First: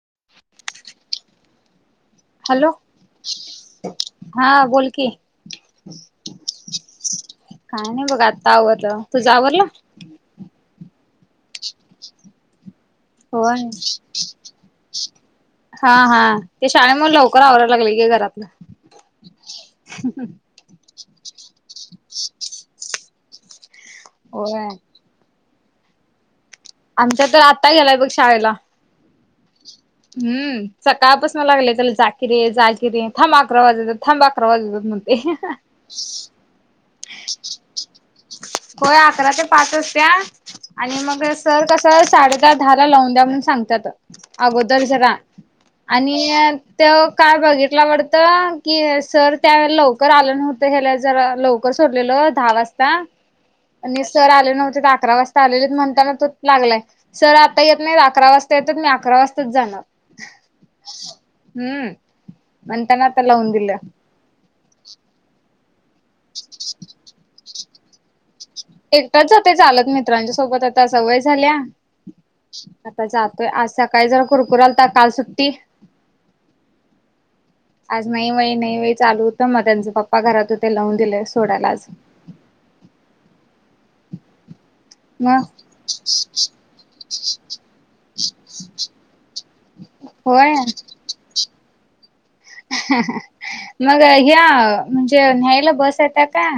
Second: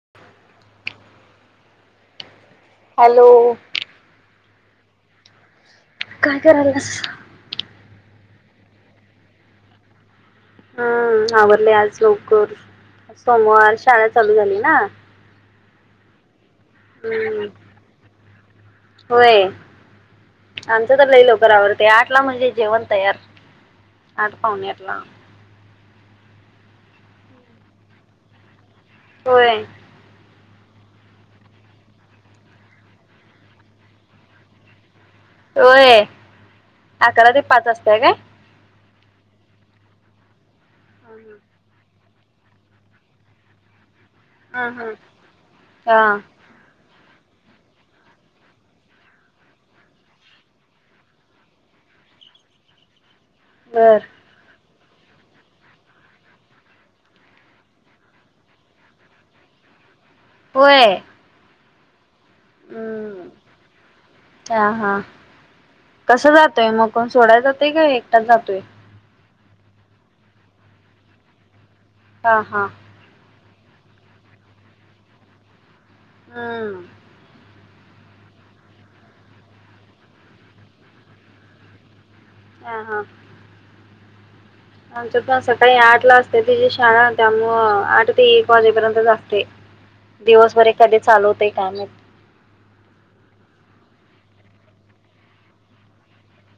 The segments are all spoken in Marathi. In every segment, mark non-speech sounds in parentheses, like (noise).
(unintelligible) हॅलो, हां बोल कि काय करायला? काय नाय बघ आता आवरलं. तुझं आवरलं? नावरले आज लवकर होय. सोमवार शाळा चालू झाली ना. हां हा ते शाळेमुळं लवकर हम्म आवरायला लागले की घरात. होय, आमचं तर लई लवकर आवरतेय आठला म्हणजे जेवण तयार. आठ होय. पावणेआठ ला. आमच्या त आता गेलाय बघ शाळेला. होय, हम् सकाळ पसन लागले त्याला जाकिरे जाकिरे थांब आकरा वाजुदेत थांब आकरा वाजुदेत म्हन ऐ हां हा. आकरा ते पाच असतंय काय? होय अकरा ते पाच अस्त्या आणि मग सर कस- साडेदहा दहा ला लावून द्या म्हणून सांगत्यात. हा आगोदर हा जरा हा आणि अ त्यो काय बघितला वडत की सर त्यावेळेला लवकर आलं नव्हतं ह्येला जरा लव क सोडलेल दहा वाजता बर आणि सर आले नव्हते दा क्रा वाजता आलेली म्हणताना तोच लागलाय सर आता येत नाही अकरा वाजता येता त मी अकरा वाजताच जाणार. होय. हम्म मनताना आता हम्म लाऊन दिल. हा हा कसं जातोय मग कोण सोडाय जातय का एकटाच जातोय? एकटाच जातय चालत मित्रांच्या सोबत आता सवय झाल्या हा हा आता जात य आज सकाळी जरा कुरकुरालता काल सुट्टी हम. आज नाई वय नाई वय चालू होतं. मग त्यांच पप्पा घरात होते लावून दिले सोडायला आज. हां हा. आमच्याते पण मग सकाळी आठला असते तिची शाळा त्यामुळं आठ ते एक वाजेपर्यंतच आसते. दिवसभर एकाधी चालवतय काम. आहांहा मग हया म्हणजे न्यायला बस येत्याता?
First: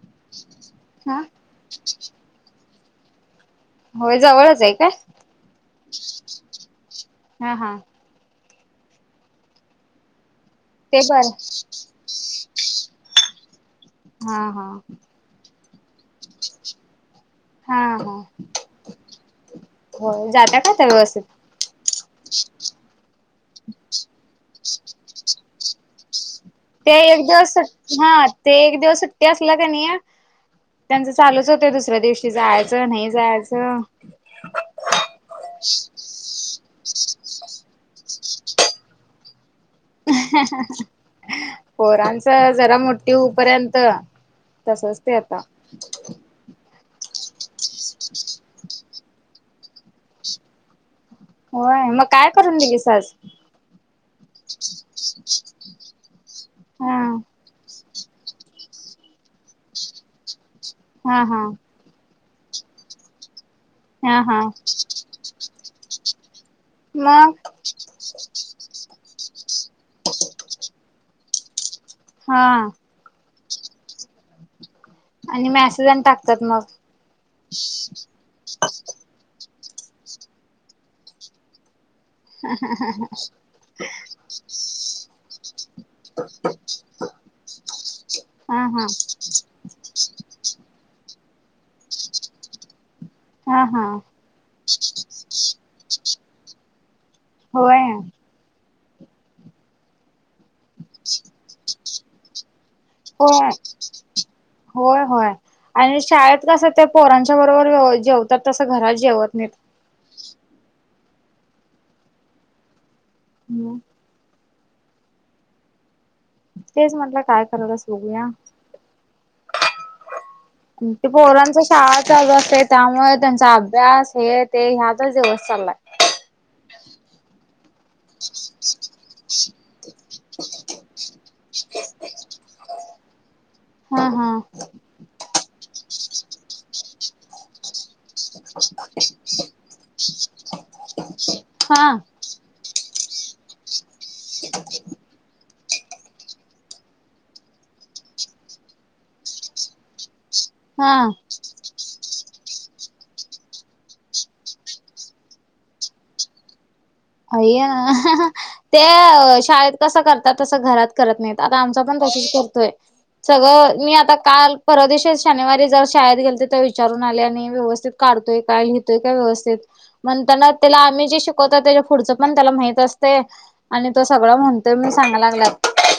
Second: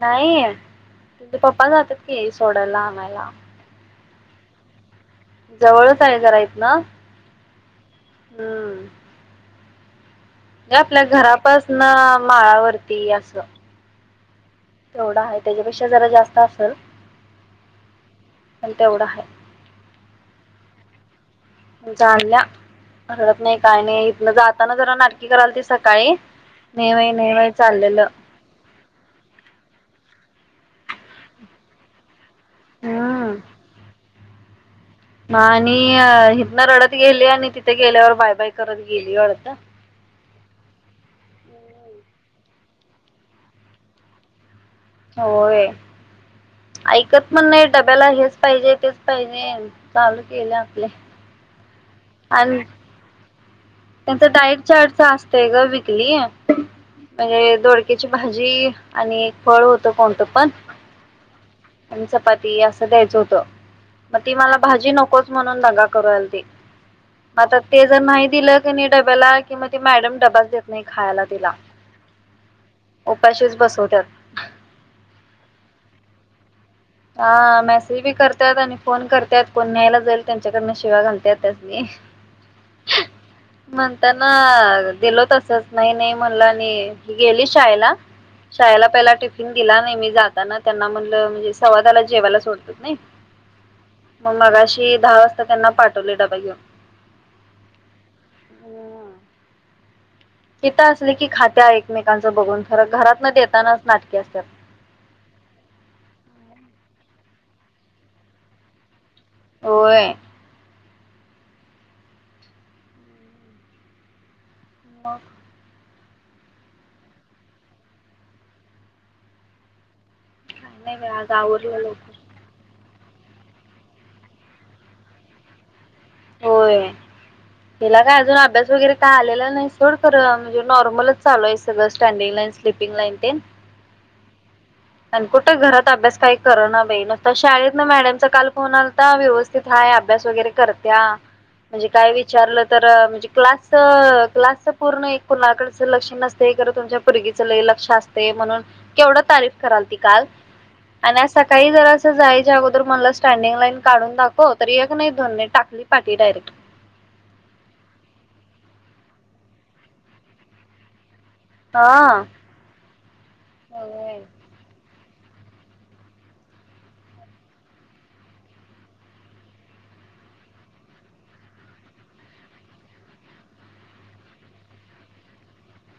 नाही तुझे पप्पा जातात की सोडायला आणयला. होय जवळच आहे काय? जवळच आहे जरा हितन, हा हा. हम्म. ते आपल्या बर घरापासन माळावरती असं. हा हा तेवढं आहे त्याच्यापेक्षा जरा जास्त असल हा हा पन तेवढं हाय. हो जाता काय व्यवस्थित जाणल्या हळत नाही काय नाही इथन जाताना जरा नाटकी कराल ती सकाळी ते नेवाई एक नेवाई दिवसट चाललेलं हा ते एक दिवस सुट्टे असलं का नाही त्यांचं चालूच होत दुसऱ्या दिवशी जायचं नाही जायचं. ह आणि हथ ना रडत गेली आणि तिथे गेल्यावर बाय बाय करत गेली हडत पोरांच जरा मोठी होऊपर्यंत तसच ते आता कत पण नाही डब्याला हेच पाहिजे तेच पाहिजे चालू केले आपले. होय मग काय करून दिली स आज? त्यांचा डाईट चार्टच असतय ग विकली हा म्हणजे दोड याची भाजी आणि फळ होतं कोणतं पण. हा हा. आणि चपाती असं द्यायचं होतं. हा मग ती हा. मला भाजी नकोच म्हणून दगा करूल त मग आता ते जर नाहि दिलं डब्याला किंवा त मॅडम डबाच देत नाही खायला तिला. हा उपाशीच बसवत्यात. आणि मॅसेज आणि टाकतात मग हा मेसेज बी करत्यात आणि फोन करत्यात. कोण न्हायला जाईल त्यांच्याकडनं शिव्या घालत्या त्यास नी. हम् हम हम ह. म्हणताना दिलो तसच नाही नाही म्हणलं आणि ही गेली शाळेला हा हा शाळेला पहिला टिफिन दिला नाही मी जाताना त्यांना म्हण सवाला जेवायला सोडत नाही हा हा. मग मगशी दहा वाजता त्यां चालोय डबा घेऊन. होय. हो. तिथं असली की खात्या एकमेकांचं बघून खरं घरात हो न देतानाच नाटकी असत्यात. होय होय आणि शाळेत कस ते पोरांच्या बरोबर जेवतात तसं घरात जेवत नाहीत. होय. हम. मग तेच म्हटलं काय करालास बघूया. काय नाही बाई आज पोरांचं आवरलं शाळा लवकर चालू असतय त्यामुळे त्यांचा अभ्यास हे ते ह्यातच दिवस चाललाय. होय. तिला काय अजून अभ्यास वगैरे काय आलेला नाही सोड खर म्हणजे नॉर्मलच चालू आहे सगळं स्टँडिंग स्लीपिंग लाइन तेन हां आणि कुठं घरात अभ्यास काही करना बाई नसता शाळेत ना मॅडम सकाल फोन आलता व्यवस्थित हाय अभ्यास वगैरे करत्या म्हणजे हा काय विचारलं तर म्हणजे क्लासचं क्लासचं पूर्ण एक कुणाकड तिचं लक्ष नसतंय खरं तुमच्या पुर्गीच लय लक्ष असतंय म्हणून केवढं तारीफ कराल ती काल. हा आणि आज सकाळी जरा असं जाय च्या अगोदर म्हणलं स्टँडिंग लाईन काढून दाखव तर एक नै दोन नै टाकली पाटी डायरेक्ट. अय्या ते शाळेत कसं करतात तसं घरात करत नाहीत. आता आमचा पण हा तसंच करतोय. सगळं मी आता हम्म काल परवादिशी शनिवारी जवा शाळेत गेलते, तर विचारून आले. आणि व्यवस्थित काढतोय का, लिहतोय का, व्यवस्थित पन त्यानं, त्याला आम्ही जे शिकवता त्याज्य पुढचं पण त्याला माहित असतंय. आणि तो सगळं म्हणतोय मी सांगा लागल्या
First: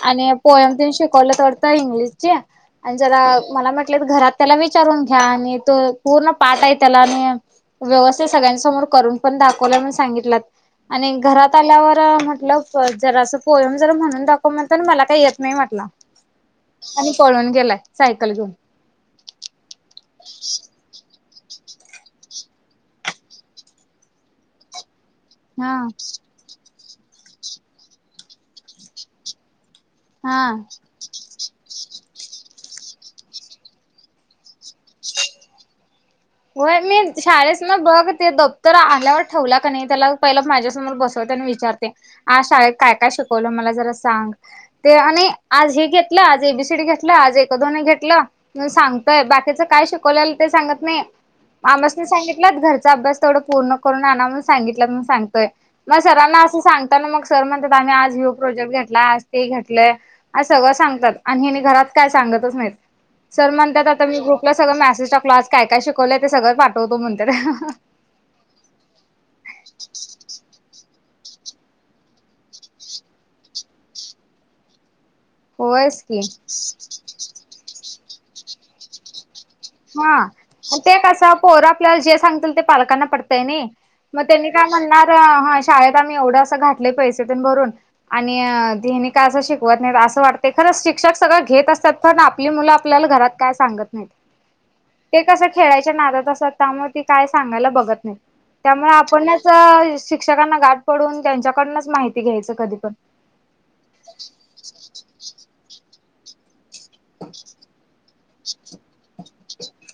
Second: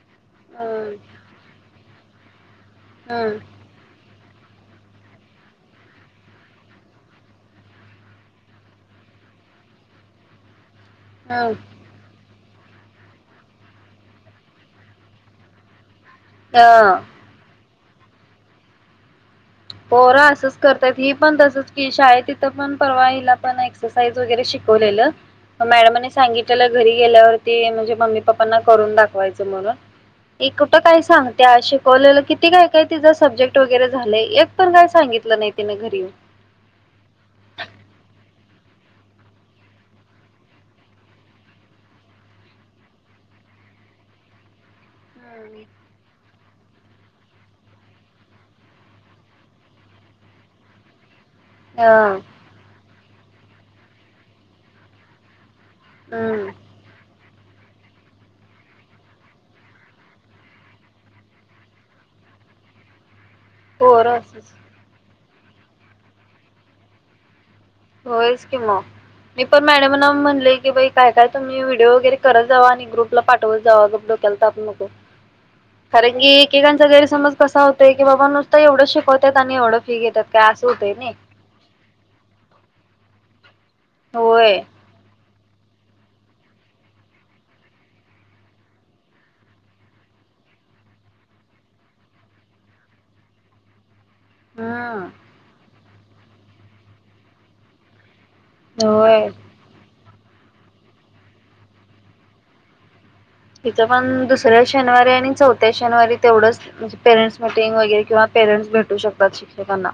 आणि पोयम तेनं, शिकवलंत वाटतं इंग्लिशची. आणि हम्म जरा मला म्हटलेत घरात त्याला विचारून घ्या. आणि तो पूर्ण पाठय त्याला आणि व्यवस्थित सगळ्यांसमोर, करून पण दाखवल्या मण सांगितलात आणि हं, घरात आल्यावर म्हटलं जरासं, पोयम जरा म्हणून दाखव म्हनताना. मला काही येत नाही म्हटला. अ आणि पळून गेलाय, सायकल घेऊन. पोरं, असंच करतायत ही पण तसंच की, शाळेत तिथं पण परवा हिला पण, एक्सरसाईज वगैरे शिकवलेलं. हा मॅडमांनी सांगितलेलं, घरी गेल्यावरती म्हणजे मम्मी- पप्पांना करून दाखवायचं म्हणून. ही हा कुठं काय सांगत्या? शिकवलेलं किती काय- काय तिजं सब्जेक्ट वगैरे झालय. एक पण काय सांगितलं नाही तिने घरी येऊन. (inaudible) होय, मी शाळेस्न बघ ते द तर आल्यावर ठेवला का नै त्याला, पहिला माझ्यासमोर बसवते. अन विचारते, आज शाळेत काय- काय शिकवलं म ला जरा सांग. ते आणि आज हे घेतलं, आज एबीसीडी घेतलं, आज एक-दोन घेतलं म् सांगतोय बाकीचं काय शिकवल्यालं ते सांगत नाही. आमास्नी हा सांगितलंत घरचा अभ्यास तेवढं पूर्ण करून आणा म्हून सांगितल्यात, म्हणून सांगतोय. मग सरांना हम्म असं सांगताना म सर म्हणत्यात, आम्ही आज ह्यो प्रोजेक्ट घेतला आज ते घेतलंय, असं सगळं सांगतात. आणि हेनं घरात काय सांग (unintelligible) माहीत. सर म्हणत्यात आता पोरं मी ग्रुप असच म्यासेज टाकलो. आज काय काय शिकवलंय ते सगळंच पाठवतो म्हणत्यात. (unintelligible) होयच की मग. मी पण मॅडमांना म्हणले की बाई काय, काय तुम्ही व्हिडिओ वगैरे करत जावा. आणि ग्रुपला पाठवत जावा. उगच डोक्याला ताप नको. कारण की, एकेकांचा गैरसमज कसा होतंय की, बाबा नुसता एवढंच शिकवत हा. अन ते कसं, पोरं आपल्याला जे सांगतील ते पालकांना पटतंय नि, म त्यांनी होय काय म्हणनार अ हा शाळेत आम्ही एवढं अस घातलं पैसे पण भरून, आणि हेनी काय असं शिकवत नाही. असं वाटतंय का? शिक्षक सगळं घेत असतात. पण आपली मुलं आपल्याला, घरात काय सांगत नाहीत. ते हम्म कसं, खेळायच्या नादात असतात. त्यामुळे ती काय सांगायला बघत नाही. त्यामुळं होय. आपणच, शिक्षकांना गाठ पडून, त्यांच्याकडनंच माहिती घ्यायचं कधी पण. तिथं पण, दुसऱ्या शनवारी आणि चौथ्या शनवारी तेवढंच, म्हणजे पेरेंट्स मिटिंग वगैरे किंवा पेरेंटस भेटू शकतात शिक्षकांना,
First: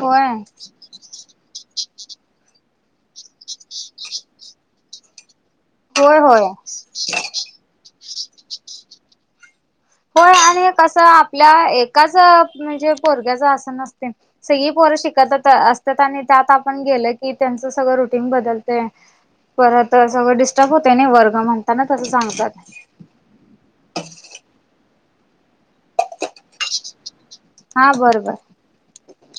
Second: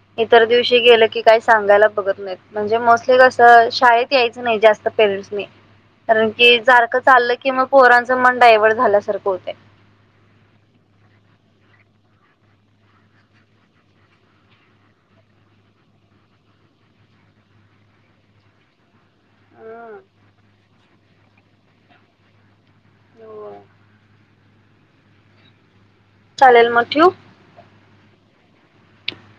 होय इतर दिवशी गेलं की, काही सांगायला बघत नाहीत. म्हणजे मोस्टली कसं, शाळेत यायचं नाही जास्त पेरेंट्सनी. होय कारण होय. की, सारखं चाललं की मग, पोरांचं मन डायवर्ट झाल्यासारखं होतंय. होय आणि हे कसं, आपल्या एकाच म्हणजे पोरग्याचं असं नसतंय. सगळी पो रं शिकतच आ असत्यात. आणि त्यात आपण गेल की, त्यांच सगळं रुटीन बदलतंय. परत सगळं डिस्टर्ब होत न वर्ग. म्हणता ना तसं सांगतात. हो. चालेल, मग ठेऊ. हा बरं बरं.